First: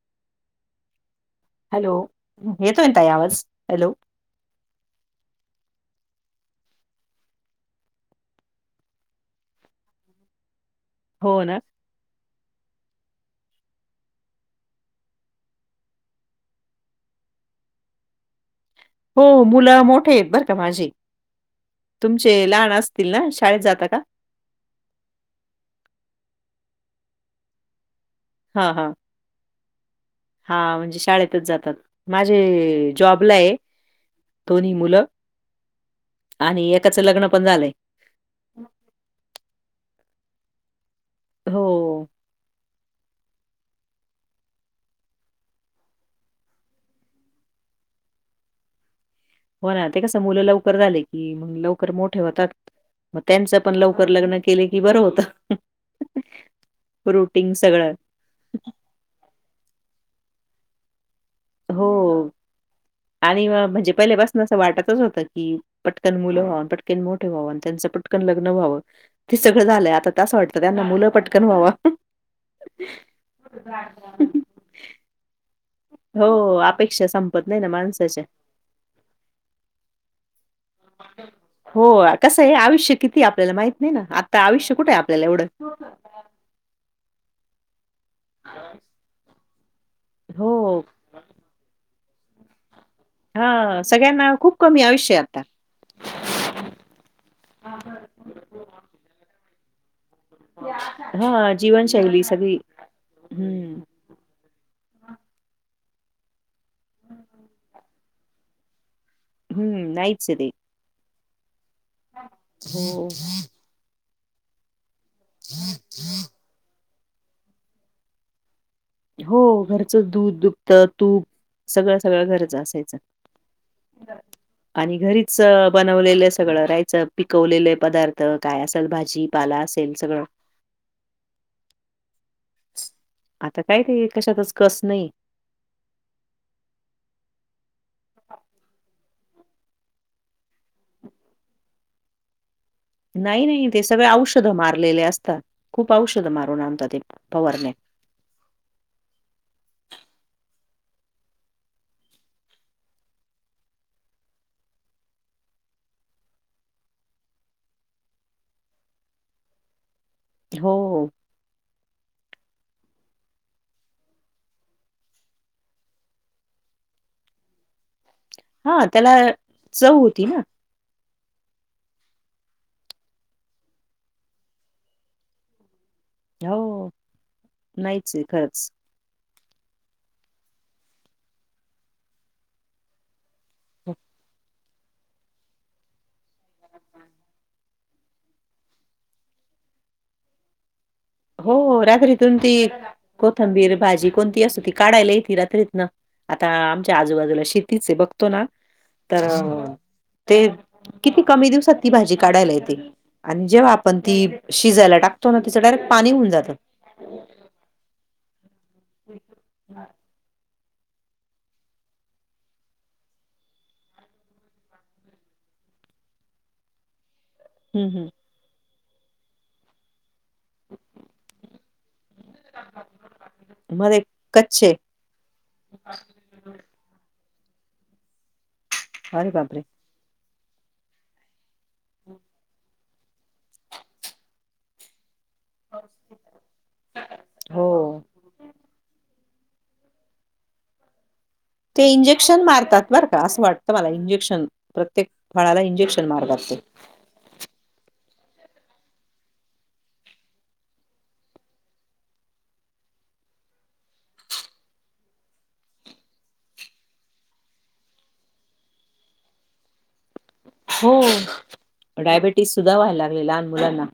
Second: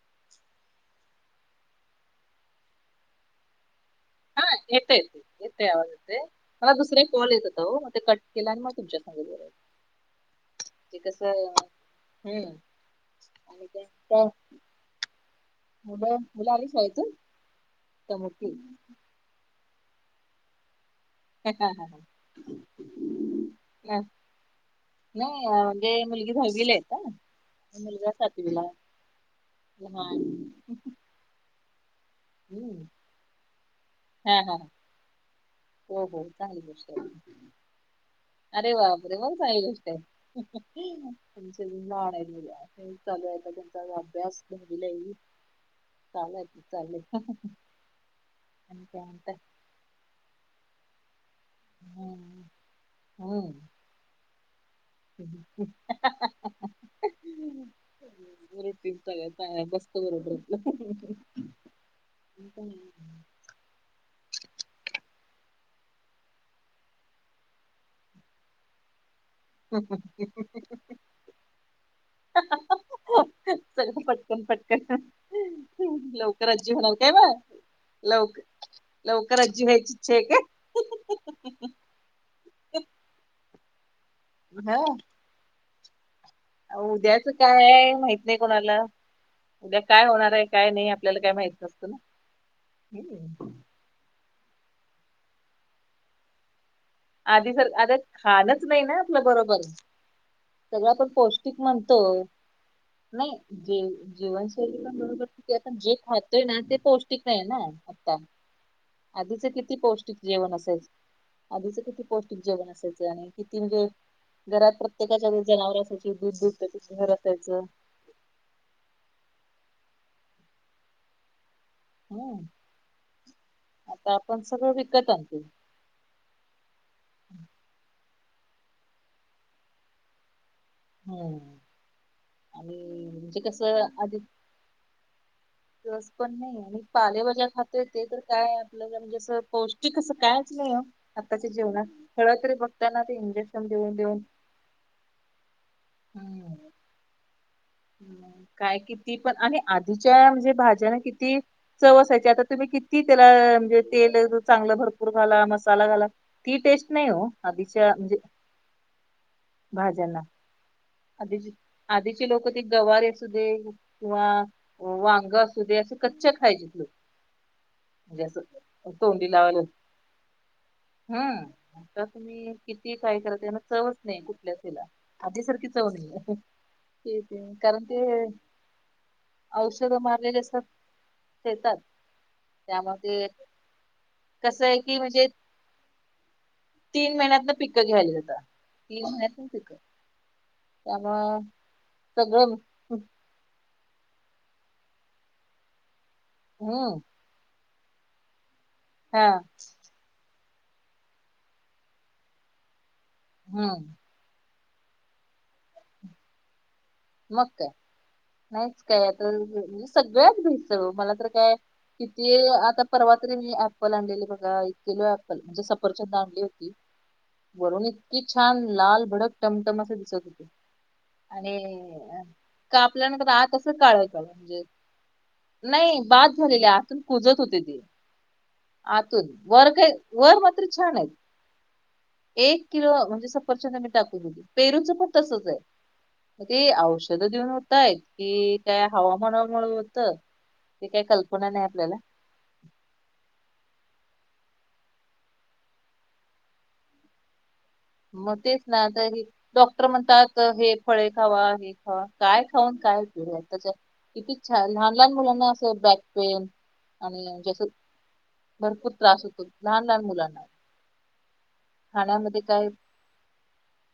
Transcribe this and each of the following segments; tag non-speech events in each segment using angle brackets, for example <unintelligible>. <inaudible> Hello,, येतोय ताई आवाज हॅलो हा येतय. येते आवाज येते,, मला दुसरें कॉल येत होता ओ, मग ते कट केला आणि मग तुमच्या सांगित ब ते हो ना हम् <unintelligible> मुलं मुलं आली शाळेतून त्यामुळं ती हो, मुलं मोठे आहेत बरं का माझे तुमचे लहान असतील ना, शाळेत जाता का? नाही. म्हणजे मुलगी दहावीला ये आता अनं मुलगा सातवीला हा हा <unintelligible> हा म्हणजे शाळेतच जातात. हम्म माझे जॉबला ये हा हा हा. दोन्ही मुलं हो हो चागंली आणि गोष्ट एकाचं हाय. लग्न पण झालंय अरे बापरे, मंग चागंली गोष्ट आय. हो आमचे लहान येत मुळं हेच चालू ये आता त्याचाच अभ्यास, दहावीला हाय ही चालायचच चालय, आणि काय म्हणताय हो ना ते कस, मुलं लवकर झाले की, मंग लवकर मोठे हम्म होतात. म त्यांच पण हम्म लवकर लग्न केले की बरं होत. रुटींग सगळं रुटिंग सगळं चा मस्त बरोबर होत हो आणि म्हणजे पहिल्यापासणाच असं वाटतच होत की, पटकन मुलं व्हावं. आणि पटकन मोठे व्हावं. आणि त्यांचं पटकन लग्न व्हावं. ते सगळं झालंय. आता त असं वाटत त्यांना मुलं पटकन व्हावा. सगळ पटकन पटकन लवकर हो, आजी होणार अपेक्षा काय म, संपत नाही ना माणसाच्या. लवकर लवकर आजी व्हायची इच्छा ये काय? हो कसंय, आयुष्य किती ये आपल्याला माहित नाय ना, आता आयुष्य हा कुठय आपल्याला एवढं उद्याच काय हाय माहित नाय कोणाला, उद्या काय होणार हाय काय हो. नाही. आप आपल्याला काय माहित नसतं ना, हूं हा सगळ्यांना खूप कमी आयुष्य ये आता. आधी सार आता खाणच नाय न आपलं बरोबर सगळं आपण हां, पौष्टिक म्हणतो. जीवनशैली सगळी नाय हं, जे जेवणं तरी पण बरोबर की, ते आपण जे खातोय ना ते पौष्टिक हाय ना आता आधीच किती हं. पौष्टीक नाहीच आहे ते. जेवण असायच. आधीचं किती पौष्टिक जेवण असायच. हो, आणि किती म्हणजे घरात प्रत्येकाच्या जनावर असायची दूध दूबत घर असायचं हो. घरचं दूध, दुपत तूप सगळ सगळं हम्म घरचं असायचं आता आपण सगळं आणि विकत आणतो घरीच बनवलेलं सगळं राहायचं. पिकवलेले पदार्थ काय असल भाजी पाला असेल सगळं हो आणि म्हणजे आता कसं काय ते, कशातच कस नाही. कस पण नाही. आणि पाले भाज्या खातोय ते तर काय आपल्याला म्हणजे असं, पौष्टिक असं कायच नाय ओ आताच्या जेवणात, फळ तरी बघताय ना ते इंजेक्शन देऊन, देऊन षध मारलेले असता. खूप औषध मारून आणता ते फवारण्या हूं काय किती पण आणि आधीच्या म्हणजे भाज्यांना किती चव असायची. आता तुम्ही किती त्याला म्हणजे तेल चांगलं भरपूर घाला, मसाला घाला. ती टेस्ट नाय ओ. आधीच्या म्हणजे भाज्यांना हो हो. आधीची आधीचे लोक ते गवारे असू दे किंवा वांग असू दे, असे कच्चे खायचेत लोक, म्हणजे हां, असं त्याला तोंडी लावलेत, चव होती ना. हम्म आता तुम्ही किती काय करा त्यांना चवच नाय. कुठल्या हेला, आधीसारखी चव नाहीये. हो, ठीक ये, कारण ते नाहीच आहे खरंच. औषध मारलेले असतात शेतात त्यामध्ये हम <unintelligible> कसं आहे की म्हणजे, तीन महिन्यात न पिकं घ्यालेत अता तीन महिन्यात न पिक हो रात्रीतून सगळं ती कोथंबीर भाजी कोणती असो ती काढायला येती रात्रीतनं आता आमच्या हम्म आजूबाजूला शेती तीच बघतो ना हा तर ते किती कमी दिवसात ती भाजी काढायला येते आणि जेव्हा हम्म आपण ती शिजायला टाकतो ना तीच डायरेक्ट पाणी होऊन जातं. मग काय नाहीच काय आता सगळ्यात भेटत ओ मला तर काय. किती आता परवा तर मी ऍप्पल आणलेली बघा एक किलो अँप्पल म्हणजे सफरचंद आणली होती. <inaudible> वरून हम्म हम्म. इतकी छान लाल भडक टमटम असे दिसत होते आणि कापल्या नंतर आत अस मध्ये काळ एकदम म्हणजे, कच्चे नाही बाद झालेली आतून कुजत होते ते, आतून अरे बापरे वर काय वर मात्र छान आहेत, एक किलो म्हणजे सफरचंद आमी टाकून दिली. पेरूच पण तसच आहे, ते औषध देऊन होतय हो. कि काय हवा कोणामुळे होत ते काही कल्पना नाही ते आपल्याला इंजेक्शन मारतात बर का असं वाटतं मला इंजेक्शन प्रत्येक फळाला इंजेक्शन मारतात ते. मग तेच ना आता हे डॉक्टर म्हणतात हे फळे खावा हे खावा काय खाऊन काय उपयोग त्याचा. किती छान लहान लहान मुलांना असं बॅक पेन आणि जसं भरपूर त्रास होतो लहान लहान मुलांना. हो खाण्यामध्ये डायबेटीस काय सुद्धा व्हायला लागले लहान मुलांना.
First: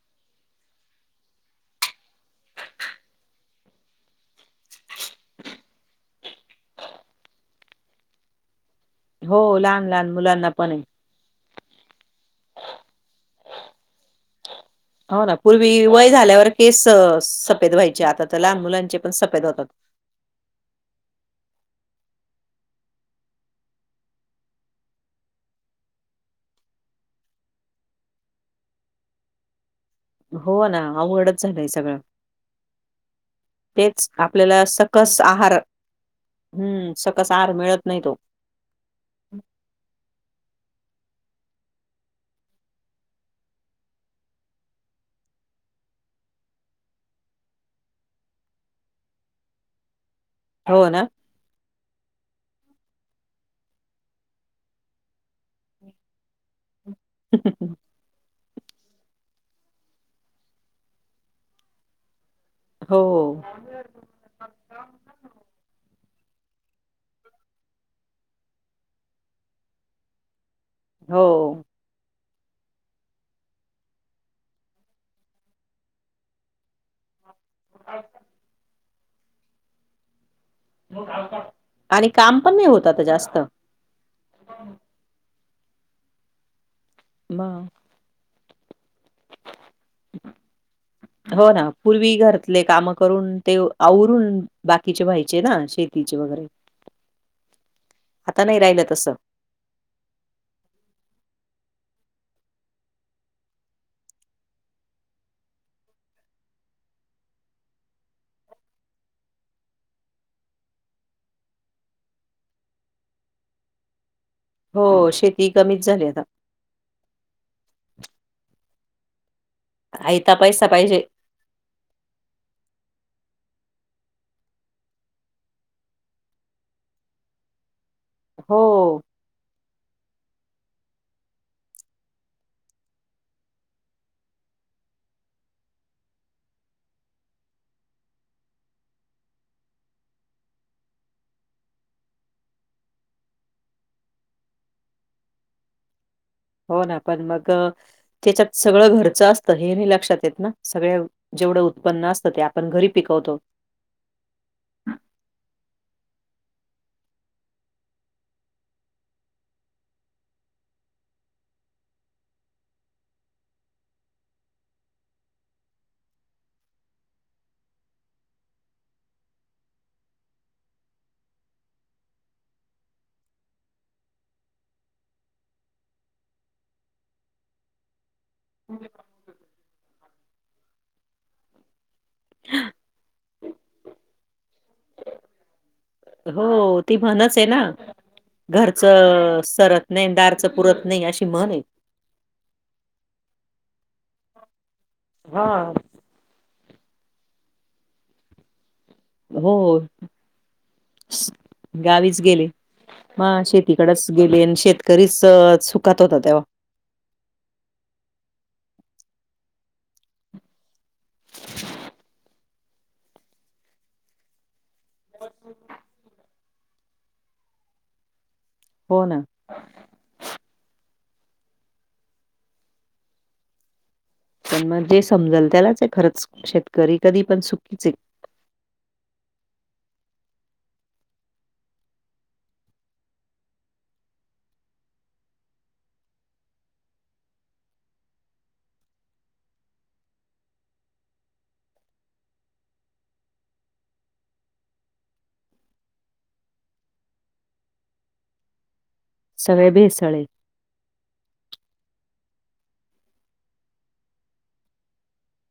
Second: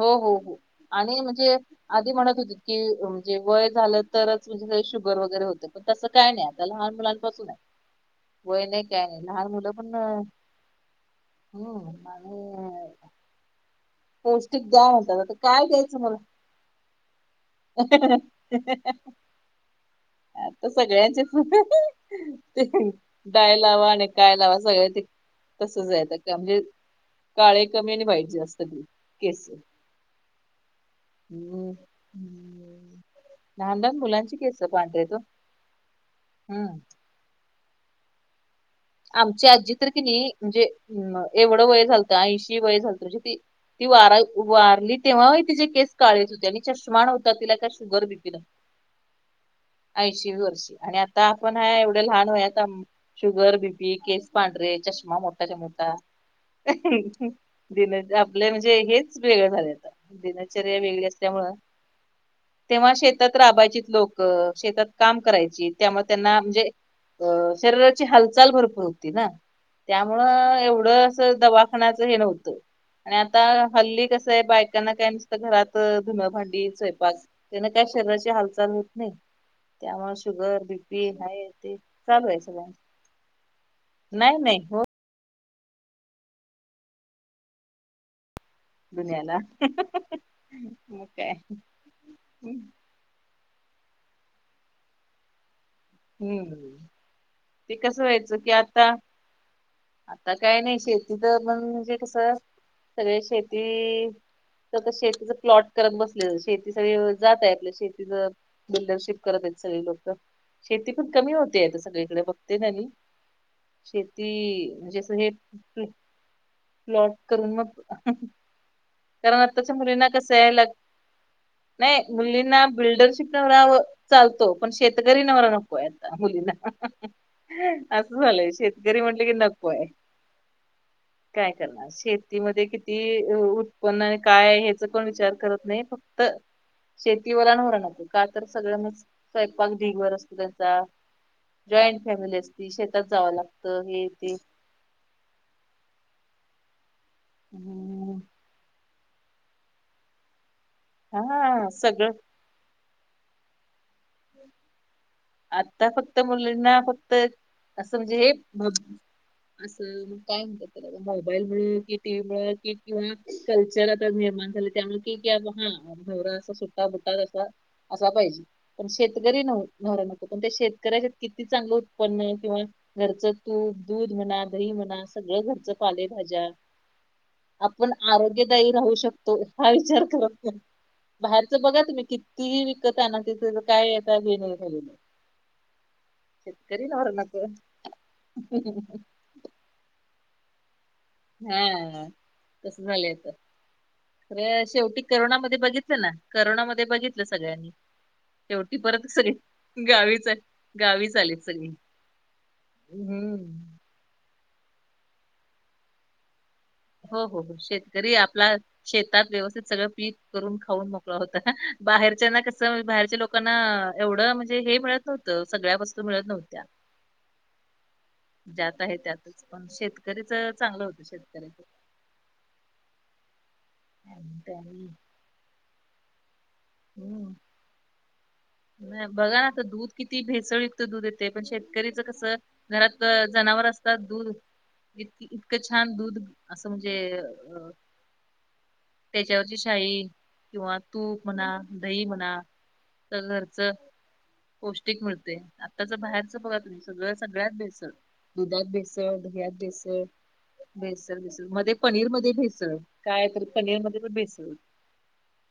हो हो हो आणि म्हणजे, आधी म्हणत होती की म्हणजे वय झालं तरच म्हणजे शुगर वगैरे होते. पण तसं काय नाही आता लहान मुलांपासून आहे. वय नाही काय नाही, हो लहान मूल पण लहान मुलांना पण आहे. <inaudible> पौष्टिक द्या म्हणतात हो आता ना काय पूर्वी द्यायचं वय मला झाल्यावर केस सफेद व्हायचे आता तर लहान मुलांचे. सफेद होतात. आता सगळ्यांचेच ते डाय लावा आणि काय लावा सगळं ते तसचयेतं का म्हणजे काळे कमी आणि वाईट जास्त त केस. हो ना अवघडच झालंय हम्म सगळं. हम्म. लहान लहान तेच मुलांची केस आपल्याला पांढरेत ओ सकस आहार. हम्म सकस आहार मिळत नाही तो आमची आजी तर की नाही म्हणजे अ एवढं वय झालतं ऐंशी वय झालतं म्हणजे ती ती वारा वारली तेव्हा तिचे केस काळेत होते आणि चष्मान होता काय शुगर बीपी ऐंशी वर्ष. हो ना? आता आपण हा एवढ्या लहान वयात शुगर बीपी पी केस पांढरे चष्मा मोठाच्या मोठा दिन ग म्हणजे हेच वेगळं झाले आता दिनचर्या वेगळी असल्यामुळे. तेव्हा हो, शेतात राबायचेत लोक. शेतात काम करायची त्यामुळ त्यांना म्हणजे शरीराची हालचाल भरपूर होती ना त्यामुळ एवढ अस हो दवाखान्याच हे नव्हत. आणि आता हल्ली कस आहे बायकांना काय नुसत घरात धुनभांडी, स्वयंपाक. त्याने काय शरीराची हालचाल होत नाही त्यामुळे शुगर, बी पी आहे ते आणि चालू काम आहे सगळ. <unintelligible> जास्त. नाही नाही हो मग दुनियाला मग काय. हो ना, पूर्वी घरातले कामं करून ते आवरून बाकीचे व्हायचे ना आशे. हम्म ते कस व्हायच की नाही राहिलं आता. तसं. आता काय नाही शेती तर पण म्हणजे कस सगळे शेती तर शेतीच प्लॉट करत बसले शेती सगळी जात आहे आपल शेतीच. बिल्डरशिप करत आहेत सगळी लोक. शेती पण कमी होतीये आता सगळीकडे बघते ना मी शेती हो म्हणजे असं हे शेती कमीच झाली आता. प्लॉट करून मग कारण आताच्या मुलींना कस आयता आहे पैसा लग पाहिजे. नाही मुलींना बिल्डरशीप नवरा चालतो पण शेतकरी नवरा नकोय आता मुलींना. अस झालय हो, शेतकरी म्हटल की नकोय काय करणार. शेतीमध्ये किती उत्पन्न आणि काय आहे ह्याच कोण विचार करत नाही, फक्त शेतीवाला नवरा नको का तर सगळ्यांना स्वयंपाक ढिगभर असतो. घरचा जॉईंट फॅमिली असती शेतात जाव लागत हे तेे. हो ना पण मग हम्म त्याच्यात सगळ घरच असत हे नाही लक्षात येत ना. सगळ जेवढ हा उत्पन्न सगळं असत ते आपण घरी पिकवतो. आता फक्त मुलींना फक्त अस म्हणजे हे अस काय म्हणतात? मोबाईलमुळ कि टीव्हीमुळ कि किंवा कल्चर आता निर्माण झाल त्यामुळे कि <unintelligible> नवरा अस सुट्टा बुट्टात असा असा पाहिजे. पण शेतकरी नवरा नवरा नको पण त्या शेतकऱ्याच्यात किती चांगल उत्पन्न आहे किंवा घरच तूप, दूध म्हणा दही म्हणा सगळ घरच पालेभाज्या. आपण आरोग्यदायी राहू शकतो हा विचार करत नाही. बाहेरच बघा तुम्ही कितीही विकत आना तिथ <unintelligible> काय आता <unintelligible> झालेल. हो ती म्हणच नको आहे ना घरच सरत नाही दारच पुरत नाही. अशी म्हण आहे. हां तस झालाय तर खर शेवटी करोना मध्ये हा. बघितल ना. करोना मध्ये बघितल सगळ्यांनी शेवटी परत सगळी हो गावीच आले गावीच आले सगळे. <unintelligible> गेली आणि शेतकरीच सुखात होता तेव्हा. हो हो शेतकरी आपला शेतात व्यवस्थित सगळ पीक करून खाऊन मग. हो बाहेरच्यांना कस बाहेरच्या लोकांना एवढ म्हणजे हे मिळत नव्हत सगळ्या वस्तू मिळत नव्हत्या. ज्यात आहे हो ना त्यातच पण शेतकरीच चांगल होत शेतकऱ्याच. पण मग त्यांनी जे समजल त्यालाच आहे खरच शेतकरी कधी हम्म पण सुखीच आहे. बघा ना आता दूध किती भेसळयुक्त दूध येतय पण शेतकऱ्याचा कस. घरात जनावर असतात दूध इतकी इतकं छान दूध असं म्हणजे अ त्याच्यावरची साई किंवा तूप म्हणा, दही म्हणा <unintelligible> राचं. पौष्टिक मिळते आताच बाहेरच बघा तुम्ही सगळं सगळ्यात भेसळ दुधात भेसळ स सगळे दयास भेसळ आहे <unintelligible> भेसळ भेसळ मध्ये पनीर मध्ये भेसळ काय तर पनीर मध्ये पण भेसळ.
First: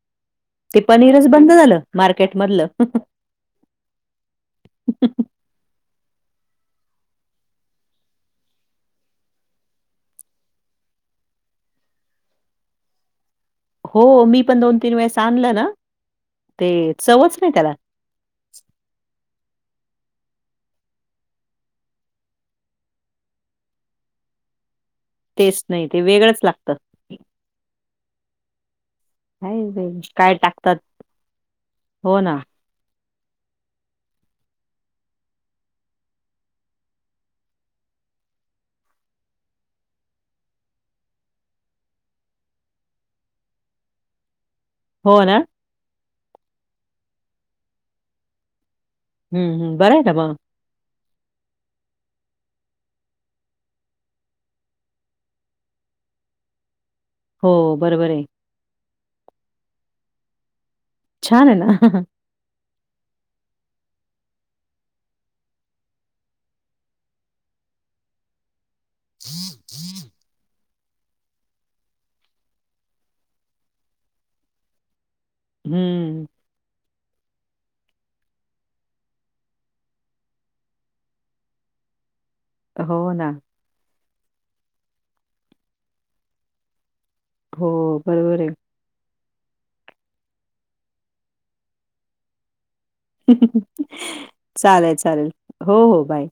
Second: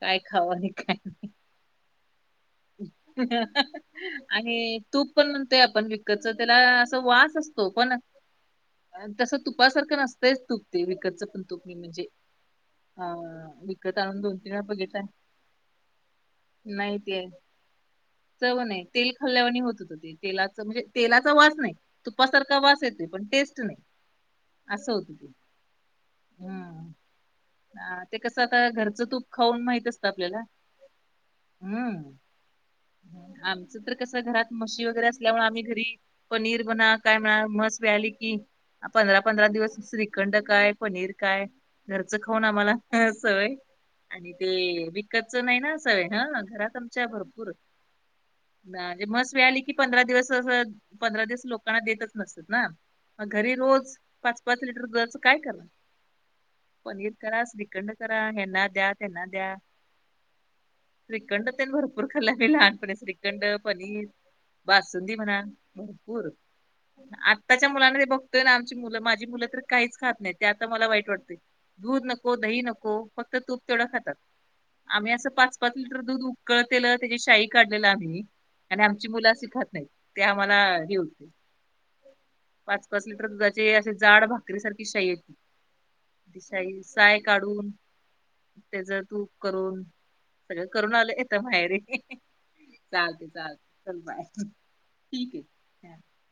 काय खावं. ते काय पनीरच बंद झालं मार्केट मधलं. <inaudible> आणि तूप पण म्हणतोय आपण विकतच त्याला अस वास असतो पण तसं तुपासारखं नसतंच तुपते विकतचं पण तुप म्हणजे. हा. हो मी पण दोन-तीन वेळेस आणलं ना ते नाही ते चवच नाही त्याला. चव नाही तेल खाल्ल्या वाणी होत ते. तेलाच म्हणजे तेलाचा वास नाही तुपासारखा वास येतोय पण टेस्ट नाही. असं होत. ते टेस्ट नाही ते वेगळंच लागतं. ह ते कसं आता घरचं तूप काय खाऊन माहित बाई असत काय आपल्याला, टाकतात हम्म. हो ना आमचं तर कसं घरात म्हशी वगैरे असल्यामुळे आम्ही घरी पनीर म्हणा काय म्हणा म्हस व्याली की पंधरा-पंधरा दिवस श्रीखंड काय, पनीर काय घरच खाऊन आम्हाला सवय आणि ते विकतच नाही ना सवय हा घरात आमच्या भरपूर. हा ते म्हस व्याली ली हम्म की हम्म बरं आहे पंधरा ना दिवस मग. अस पंधरा दिवस लोकांना देतच नसतात ना. घरी रोज पाच-पाच लिटर दुधाच काय करणार. पनीर करा, हो श्रीकंड बरोबर आहे करा हेना द्या, त्यांना द्या. छान श्रीखंड आहे ना येन भरपू खाल्ल की लहानपणी श्रीखंड, पनीर, बासुंदी म्हणा भरपूर. आत्ताच्या मुलांकडे बघतोय ना आमची मुलं माझी मुलं तर काहीच खात नाही त्यात. त मला वाईट वाटते दूध नको, दही नको फक्त तूप तेवढं खातात. आम्ही असं पाच-पाच लिटर दूध हम्म उकत त्याला त्याची शाही काढलेलं आम्ही आणि आमची मुलं अशी खात नाही ते आम्हाला हे होत <inaudible> पाच-पाच हो लिटर ना दुधाचे अशी जाड भाकरी सारखी शाही येती ती शाई. साय हो काढून बरोबर आहे. त्याच तूप करून सगळं करून आलं की तर माहेरे <inaudible> चालेल चालेल ठीक हो आहे. हो बाय.